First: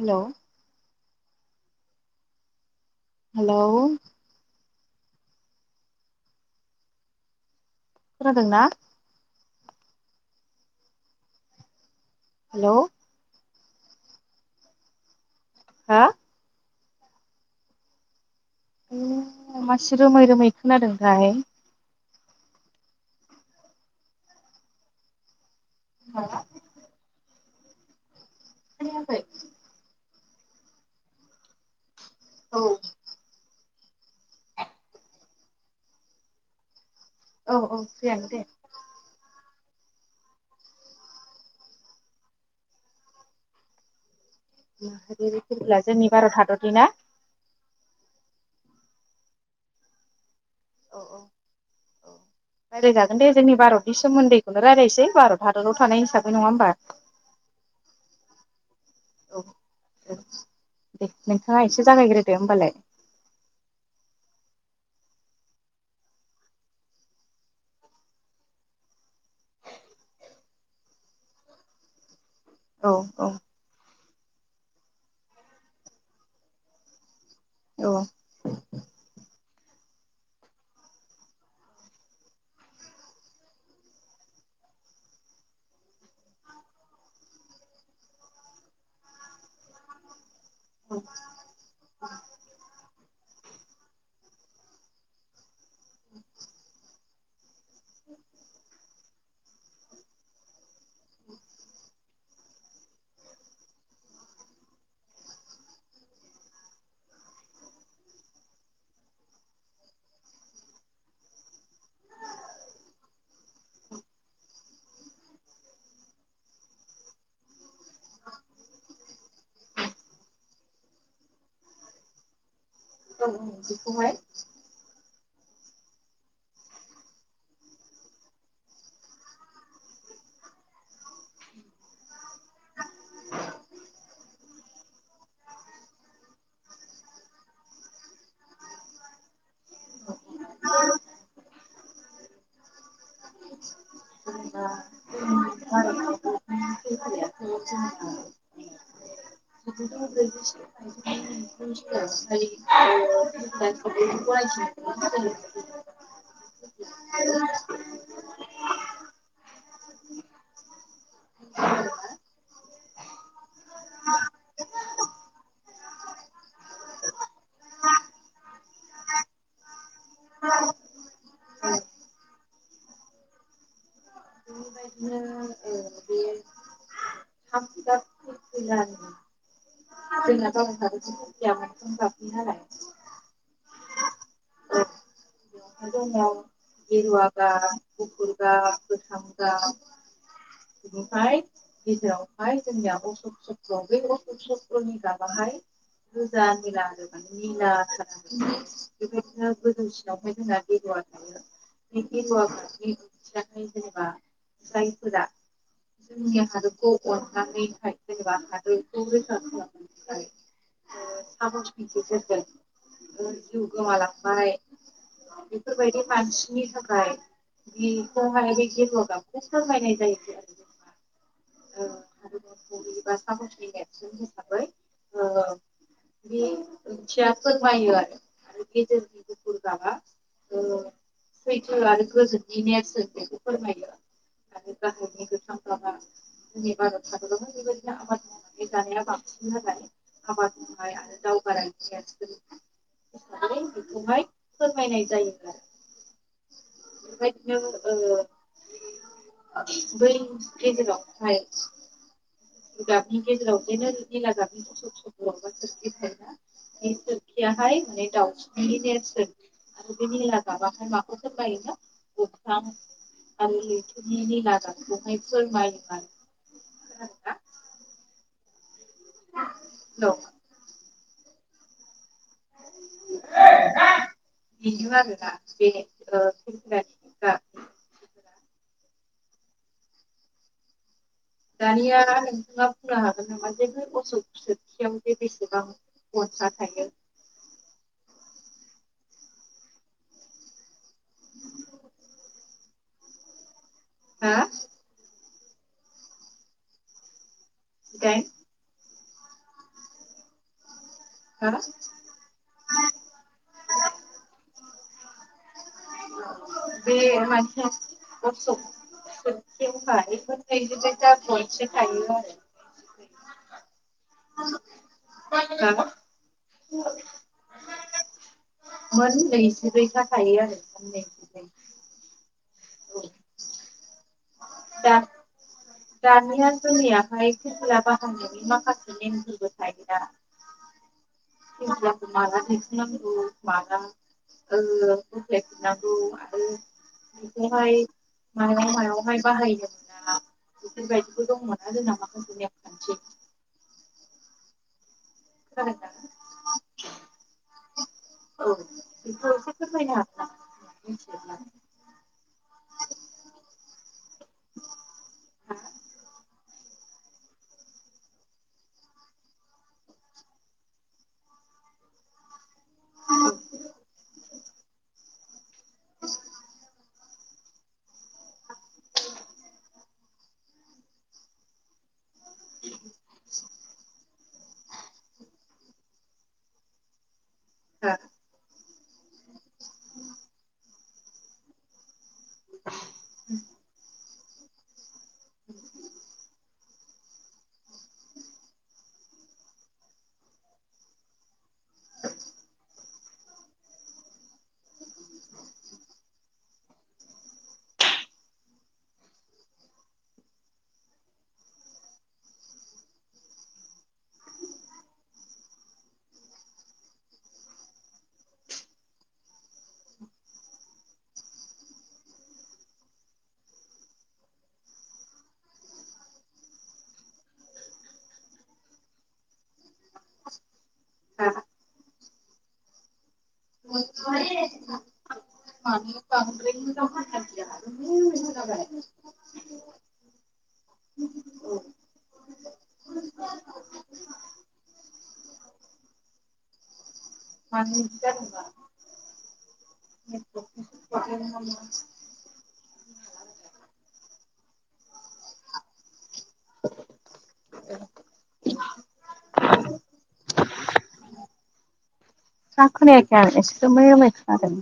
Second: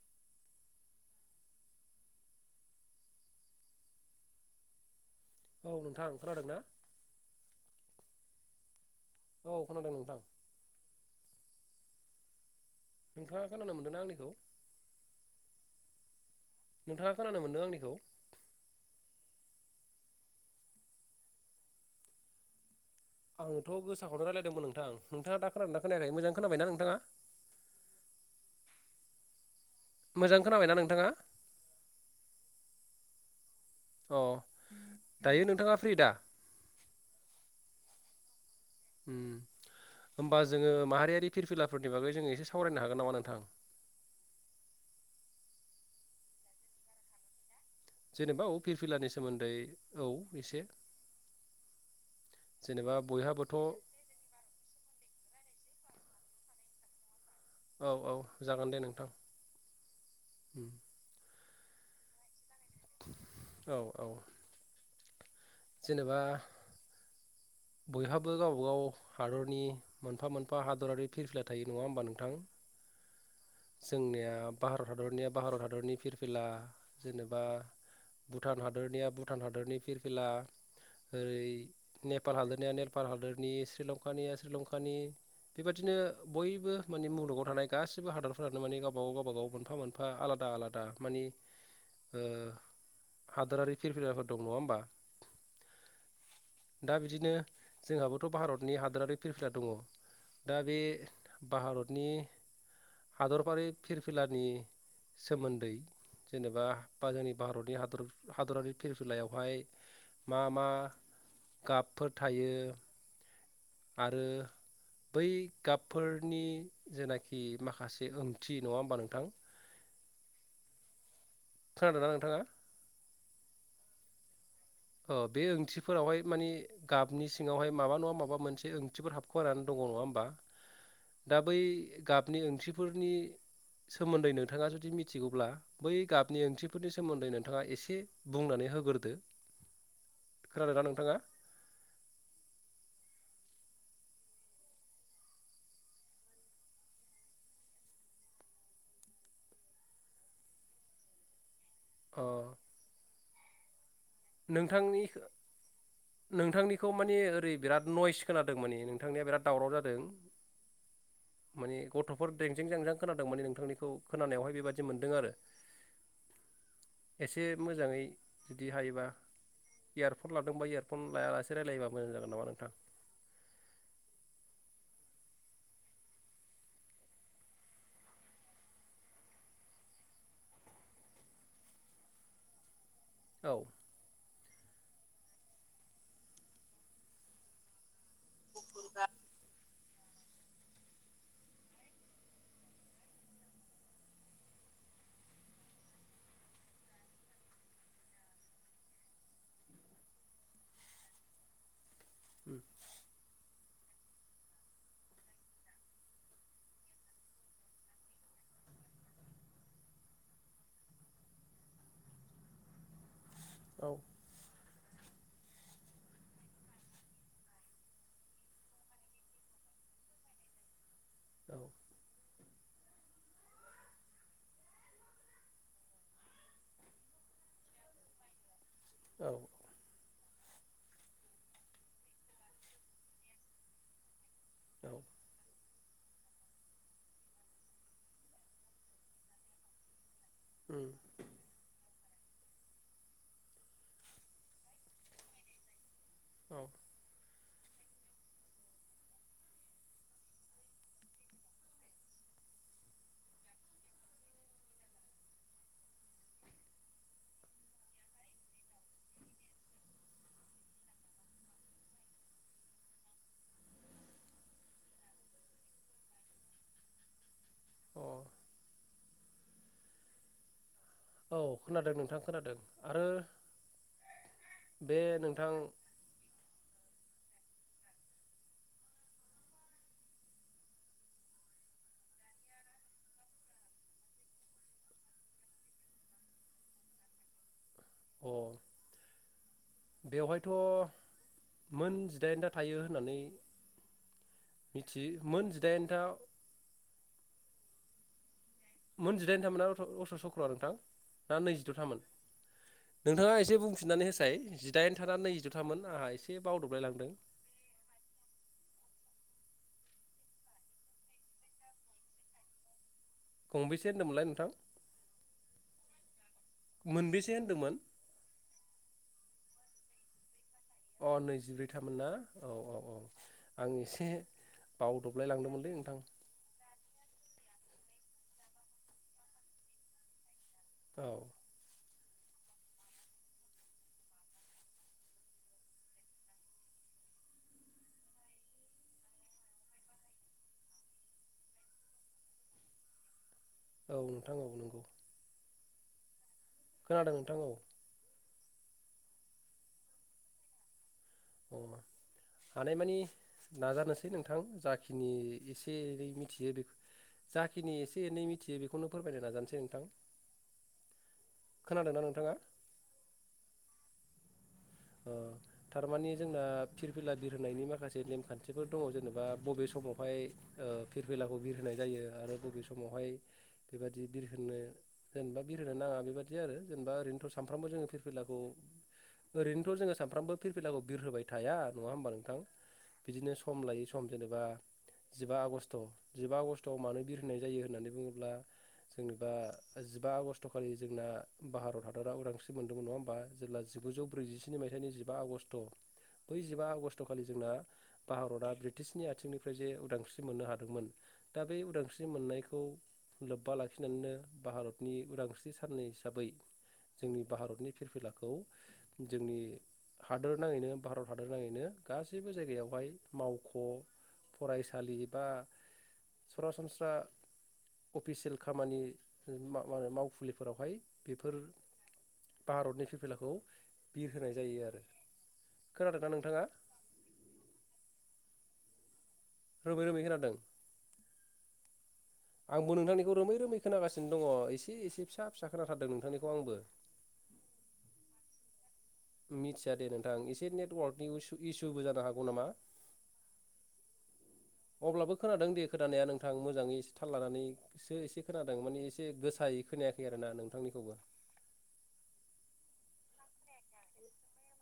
Hello. Hello. औ नोंथाङा खोनादों ना? खोनादोंना? औ खोनादों नोंथां। हेलौ। नोंथाङा खोनानो मोन्दोंना आंनिखौ। हा नोंथाङा खोनानो मोनदों आंनिखौ। उ मासे रोमै रोमै खोनादोंथाय। आङोथ' गोसाखौनो रायलायदोंमोन नोंथां नोंथाङा दा खोनादोंना खोनायाखै मोजां खोनाबायना नोंथाङा? खोनायाखै मोजां खोनाबायना नोंथाङा? औ। अ' दायो नोंथाङा फ्रि दा? औ औ फ्रि आनो दे। उम होमबा जोङो माहारियारि फिरफिलाफोरनि बागै जोङ एसे सावरायनो हागोन नामा नोंथां? माहारियारि फिरफिला जोंनि भारत हादर निना? जेनेबा औ फिरफिलानि सोमोन्दै औ। एसे औ औ औ जेनेबा रायलायजागोन दे जोंनि बयहाबोथ' भारतनि सोमोन्दैखौनो रायज्लायनोसै भारत हादराव थानाय हिसाबै नङा होमबा। औ औ जागोन दे नोंथां। औ नोंथाडा एसे जागायग्रोदो होमबालाय। औ औ। जेनेबा। बयहाबो गावबाागाव हादरनि मोनफा मोनफा हादरारि फिरफिला थायो नङा होमबा नोंथां। औ औ। जोंनिया भारत हादरनिया भारत हादरनि फिरफिला जेनेबा बा औ भुटान हादरनिया भुटान हादर भारतनि फिरफिला ओरै ने नेपाल हादोरनिया नेपाल हादरोरनि श्रिलंकानिया श्रिलंकानि बेबादिनो बयबो माने मुलुगाव थानाय गासिबो हादरफोरानो माने गावबा गाव गावबाागाव मोनफा मोनफा आलादा आलादा मानि ओ हादोरारि फिरफिलाफोर दं नङा होमबा? दा बिदिनो जोंहाबोथ' भारतनि हादरारि फिरफिला दङ दा बे भारतनि हादरबारि फिरफिलानि सोमोन्दै जेनेबा बा जोंनि भारतनि हादर हादरारि फिरफिलायावहाय मा मा गाबफोर थायो? आरो बै गाबफोरनि जेनाखि माखासे ओंथि नङा होमबा नोंथां? खोनादोंना नोंथाङा? औ बेखहाय अ बे ओंथिफोरावहाय मानि गाबनि सिङावहाय माबा नङा माबा मोनसे ओंथिफोर हाबख वानानै दङ नङा होमबा दा बै गाबनि ओंथिफोरनि सोमोन्दै नोंथाङा जुदि मिथिगौब्ला बै गाबनि ओंख्रिफोरनि सोमोन्दै नोंथाङा एसे बुंनानै होग्रोदो। खोनादोंना नोंथाङा? [unintelligible] [unintelligible] [unintelligible] [inaudible] नोंथनिखो नोंथांनिखौ मानि ओरै बिराद नयस खोनादों माने नोंथांनिया बिराद दावराव जादों। माने गथफोर रेंजें जेंजां खोनादों माने नोंथांनिखौ खोनानायावहाय बेबायादि मोन्दों आरो एसे मोजाङै जुदि हायोबा इयारफन लादोंबा इयारफन लायालासे रायलायोबा मोजां जागोन नामा नोंथां? [inaudible] जों [unintelligible] औ [unintelligible] खुंगा अ दा गेजेरावहाय जोंनिया अशक चक्र बै अशक चक्रनि गाबाहाय गोजा निला आरो मान निला खालाम बेबायदिनो गोजौसिनावहाय जोंना गगवा थायो। बे गेरुवा उम गाबनि जेनेबा जायफोरा जोंनि आव आरो अ [unintelligible] जिउ औ गोमालांबाय बेफोरबायदि मानसिनि थाखाय बेहायहाखौ फोरमायनाय जायोख आरो। औ [unintelligible] हिसाबै बे ओंथिया फोरमायो आरो। गेजेरनि औ गुफुर गाबा सैथो आरो गोजोननि नेरसोन बेखौ फोरमायो आरो औ गाहतनि गोथां गाबा जोंनि भारत बेबायदिनो आबाद मावनानै जानाया बांसिन आरो उम आबादखौहाय आरो दावगा [inaudible] बेखौहाय फोरमायनाय जायो आरो औ नो ओ बै गेजेराव। [inaudible] [unintelligible] अ। [inaudible] औ खोनादों नोंथां। खोनादों आरो [unintelligible] बेनो बे आरोना नोंथां बे ओ [inaudible] दानिया नोंथाङा बुंनो हागोन नामा जे बे असख सोरखियाव जे बेसेबां गनसा थायो। अ बेवहायथ' मोन जिदाइन था थायो होननानै मिथि। मोन जिदाइनथा। जिदायेन। मोनजिदाइन थामोना अस्क सक्र'आ नोंथां। ना नैजिद'थामोन नोंथाङा एसे बुंफिननानै होसाय जि दाइन था ना नै [inaudible] [unintelligible] गं बैसे होन्दों मोनलाय नोंथां मोनबेसे होन्दोंमोन। गुबै जाखायोआरो अ नैजिब्रैथामोन ना औ औ। अ आंनि बावदबलाय लांदोंमोनलै दानिया जोंनिहाय। फिरफिला बाहायनायनि बाहायनायनि माखासे नेम फोरबो थायोना। औ। [unintelligible] औ नोंथां नंगौ नंगौ। [inaudible] खोनादों नोंथां औ। [unintelligible] अ हानाय मानि नाजानोसै। नोंथां जाखिनि एसे एनै मिथियो बे जाखिनि एसे एनै मिथियो बेखौनो फोरमायनो नाजानोसै नोंथां खोनादोंना नोंथाङा। ओ थारमानि जोंना फिरफिला बिरहोनायनि माखासे नेमखान्थिफोर दङ जेनेबा बबे समावहाय ओ फिरफिलाखौ बिरहोनाय जायो। आरो बबे समावहाय बेबा बिरहोनो जेनेबा बिरहोनो नाङा बेबादि आरो जेनेबा ओैरैनोथ' सानफ्रामबो जोङो फिरफिलाखौ ओरैनोथ' जो सानफ्रामबो फिरफिलाखौ बिर होबाय थाया नङा होमबा नों थां बिदिनो सम लायो सम जेनेबा जिबा आगष्ट' जिबा आगष्टआव मानो बिर होनाय जायो होननानै बुङोब्ला जेनेबा जिबा आगष्टखालि जोंना भारत हादरा उदांस्रि मोनदोंमोन नङा होमबा जेब्ला जिगुजौ ब्रैजिस्नि मायथाइनि जिबा आगष्ट' बै जिबा आगष्टखालि जोंना भारतआ ब्रिटिशनि आथिंनिफ्राय जे उदांस्रि मोननो हादोंमोन दा बेै उदांस्रि मोननायखौ लोब्बा लाखिनानैनो भारतनि उदांस्रि साननै हिसाबै जोंनि भारतनि फिरफिलाखौ जोंनि हादोर नाङैनो भारत हादोर नाङैनो गासैबो जायगायावहाय मावख' फरायसालि बा सरासनस्रा अफिसियेल खामानि मा मावखुलिफोरावहाय बेफोर भारतनि फिरफिलाखौ बिरहोनाय जायो आरो खोनादोंना नोंथाङा [unintelligible] [unintelligible] रोमै रोमै खोनादों। आंबो नोंथांनिखौ रोमै रोमै खोनागासिनो दङ एसे एसे फिसा फिसा खोनाथारदों नोंथांनिखौ आंबो। [unintelligible] मिथिया दे नोंथां एसे नेटवार्क निु इसुबो जानो हागौ नामा। अब्लाबो खोनादों दे खोनाया नोंथां मोजाङै एसे थाल लानानैसो एसे खोनादों माने एसे गोसायै खोनायाखै आरोना नोंथांनिखौबो। जाखोनायाखै आं एसे रोमै रोमै खोनादों।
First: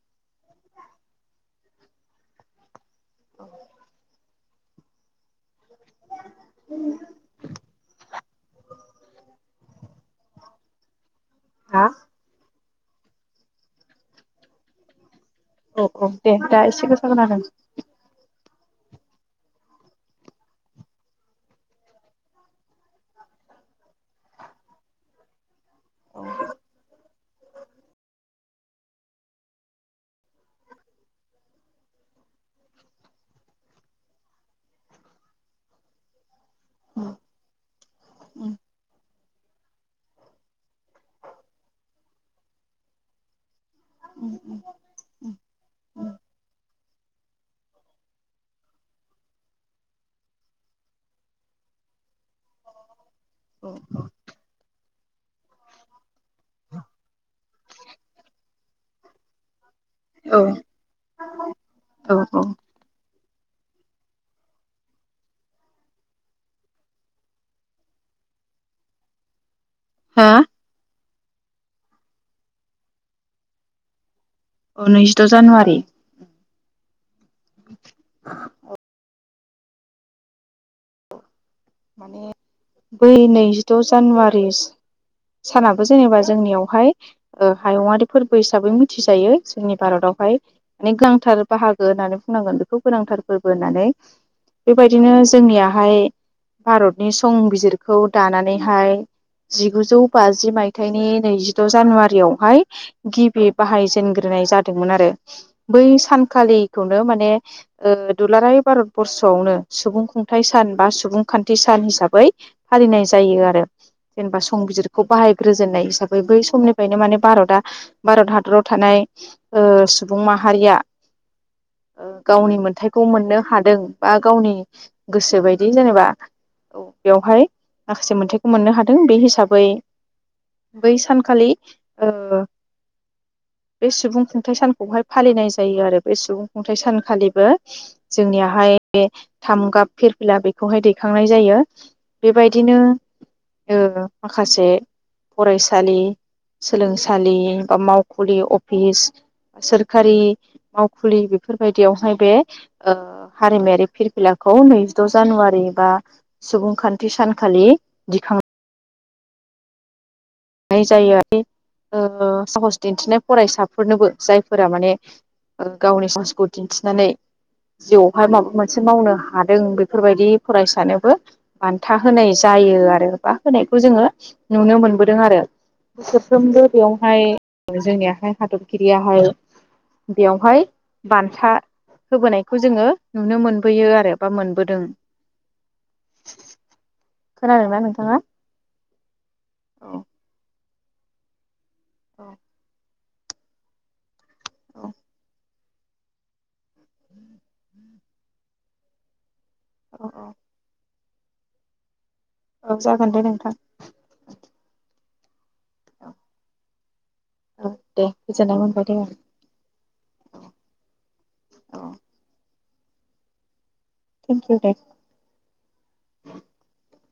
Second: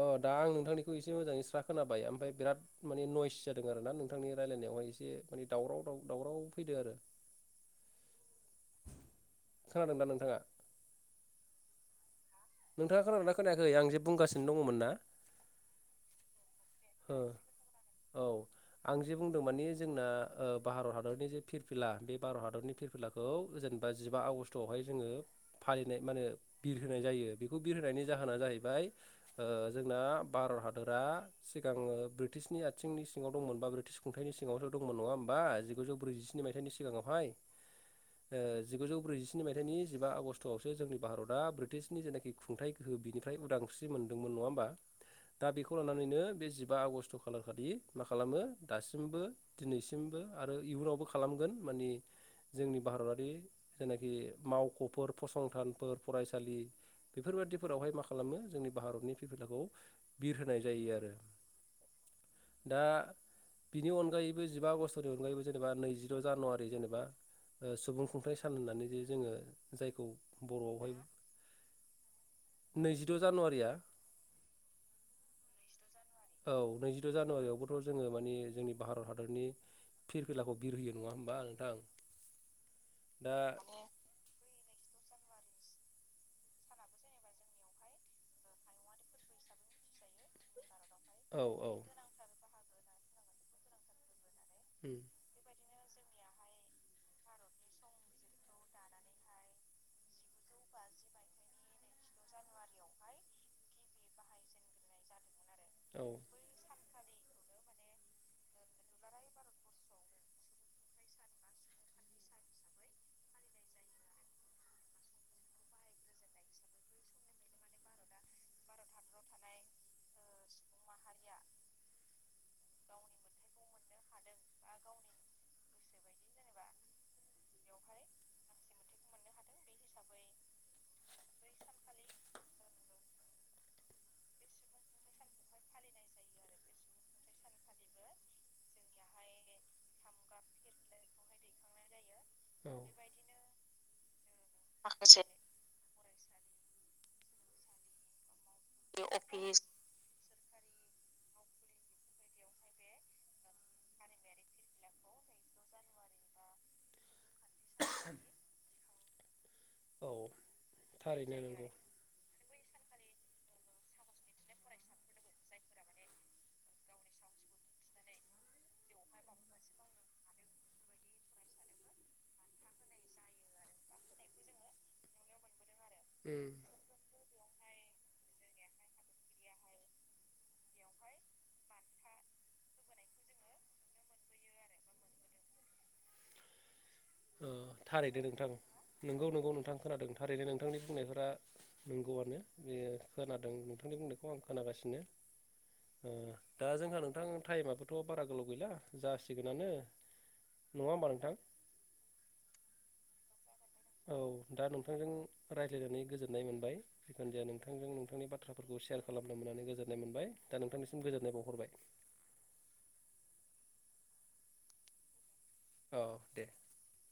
अ दा आं नोंथांनिखौ एसे मोजाङै स्रा खोनाबाय ओमफ्राय बिराद माने नयस जादों आरो ना नोंथांनि रायलायनायावहाय एसे माने दावराव दावराव फैदों आरो खोनादों दा नोंथाङा। हा नोंथाङा खोनादोंना खोनायाखै आं जे बुंगासिनो दङमोन ना। अके। दा एसे गोसाखोनादों। औ आं जे बुंदों माने जोंना भारत हादरनि जे फिरफिला बे भारत हादरनि फिरफिलाखौ जेनेबा जिबा आगष्टआवहाय जोङो फालिनाय माने बिरहोनाय जायो बेखौ बिरहोनायनि जाहोना जाहैबाय ओ जोंना भारत हादोरा सिगाङो ब्रिटिशनि आथिंनि सिङाव दंमोन बा ब्रिटिस खुंथायाइनि सिङावो दंमोन नङा होमबा जिगुजौ ब्रैजिस्नि मायथाइनि सिगाङावहाय ओ जिगुजौ ब्रैजिस्नि मायथाइनि जिबा आगष्टआवसो जोंनि भारतआ ब्रिटिसनि जेनाखि खुंथायाइ गोहो बिनिफ्राय उदांस्रि मोनदोंमोन नङा होमबा दा बेखौ लानानैनो बे जिबा आगष्ट खालार खालि मा खालामो दासिमबो दिनैसिमबो आरो इयुनावबो खालामगोन मानि जोंनि भारतारि औ जेनाखि मावख'फोर फसंथानफोर फरायसालि बेफोरबादिफोरावहाय मा खालामो जोंनि भारतनि फिरफिलाखौ बिर औ होनाय जायो आरो। औ औ दा बिनि अनगायैबो जिबा आगस्तनि अनगायैबो जेनेबा नैजिद' जानुवारि जेनेबा सुबुं खुंथाइ सान होननानै जे जोङो जायखौ हा बर'आवहाय नैजिद' जानुवारिया औ नैजिद' जानुवारि। औ नैजिद' जानुवारियावबोथ' जोङो माने जोंनि भारत हादरनि फिरफिलाखौ बिर होयो नङा होमबा। नोंथां माने बै दा नैजिद' जानुवारि सानाबो जेनेबा जोंनियावहाय ओ हायुयारि फोरबो हिसाबै मिथिजायो जोंनि भारतआवहाय। माने औ गोनांथार औ बाहागो होननानै बुंनांगोन बेखौ। फोनांथार फोरबो होननानै। उम बेबायदिनो जोंनिया हाय भारतनि संबिजिरखौ दानानैहाय जिगुजौ बाजि मायथाइनि नैजिद' जानुवारियावहाय गिबि बाहायजेनग्रोनाय जादोंमोन आरो। बै औ सानखालिखौनो माने बे ओ दुलाराय भारत बरर्सआवनो सुबुं खुंथाय सान बा सुबुं खान्थि सान हिसाबै फालिनाय जायो आरो जेनेबा संबिजिरखौ बाहायग्रोजेननाय हिसाबै बै समनिफ्रायनो माने भारता भारत हाद दराव थानाय सुबुं माहारिया गावनि मोनथथायखौ मोननो हादों बा गावनि गोसो बायदि जेनेबा औ बेवहाय माखासे मोनथायखौ मोननो हादों बे हिसाबै बै सानखालि ओ बे सुबुं खुंथाइ सान खौहाय फालिनाय जायो आरो बे सुबुं खुंथाइ सानखालिबो जोंनियाहाय बे थाम गाब फिरफिला बेखौहाय दै नाय जायो औ बेबायदिनो ओ माखासे फरायसालि सोलोंसालि बा मावखुलि अ अफिस सोरखारि मावखुलि बेफोरबायदियावहाय बे ओ हारिमायारि फिरफिलाखौ नैजिद' जानुवारि बा सुबुंखान्थि सानखालि दिखां औ नाय जायो थारैनो नंगौ [inaudible] ओ साहस दिन्थिनाय फरायसाफोरनोबो जायफोरा माने गावनि साहसखौ दिन्थिनानै जिउआवहाय माबा मोनसे मावनो हादों बेफोरबायदि फरायसानोबो बान्था होनाय जायो आरो बा होनायखौ जोङो नुनो मोन दों आरो उम बोसोरफ्रोमबो बेयावहाय जोंनियाहाय हादरगिरियाहाय बेयावहाय बान्था होबोनायखौ जोङो नुनो मोनबोयो आरो बा मोनबोदों। अ खोनादोंना नोंथाङा थारैदो नोंथां नोंगौ नंगौ नोंथां। औ खोनादों थारैनो नोंथांनि बुंनायफोरा औ नंगौआनो बे खोनादों नोंथांनि बुंनायखौ आं औ खोनागासिनो दा जोंहा नोंथां टाइमाबोथ' बारा गोलाव गैला जासि गोनानो औ नङा होनबा नों थां औ जागोन दे नोंथां औ दा नोंथांजों रायज्लायनानै गोजोननाय मोनबाय। जिखुनुजाया औ नोंथांजों दे नोंथांनि गोजोननाय बाथ्राफोरखौ मोनबाय दे सेयार खालामनो मोननानै गोजोननाय मोनबाय दा नोंथांनिसिम गोजोननाय बावहरबाय। औ थेंक इउ दे। औ दे [inaudible]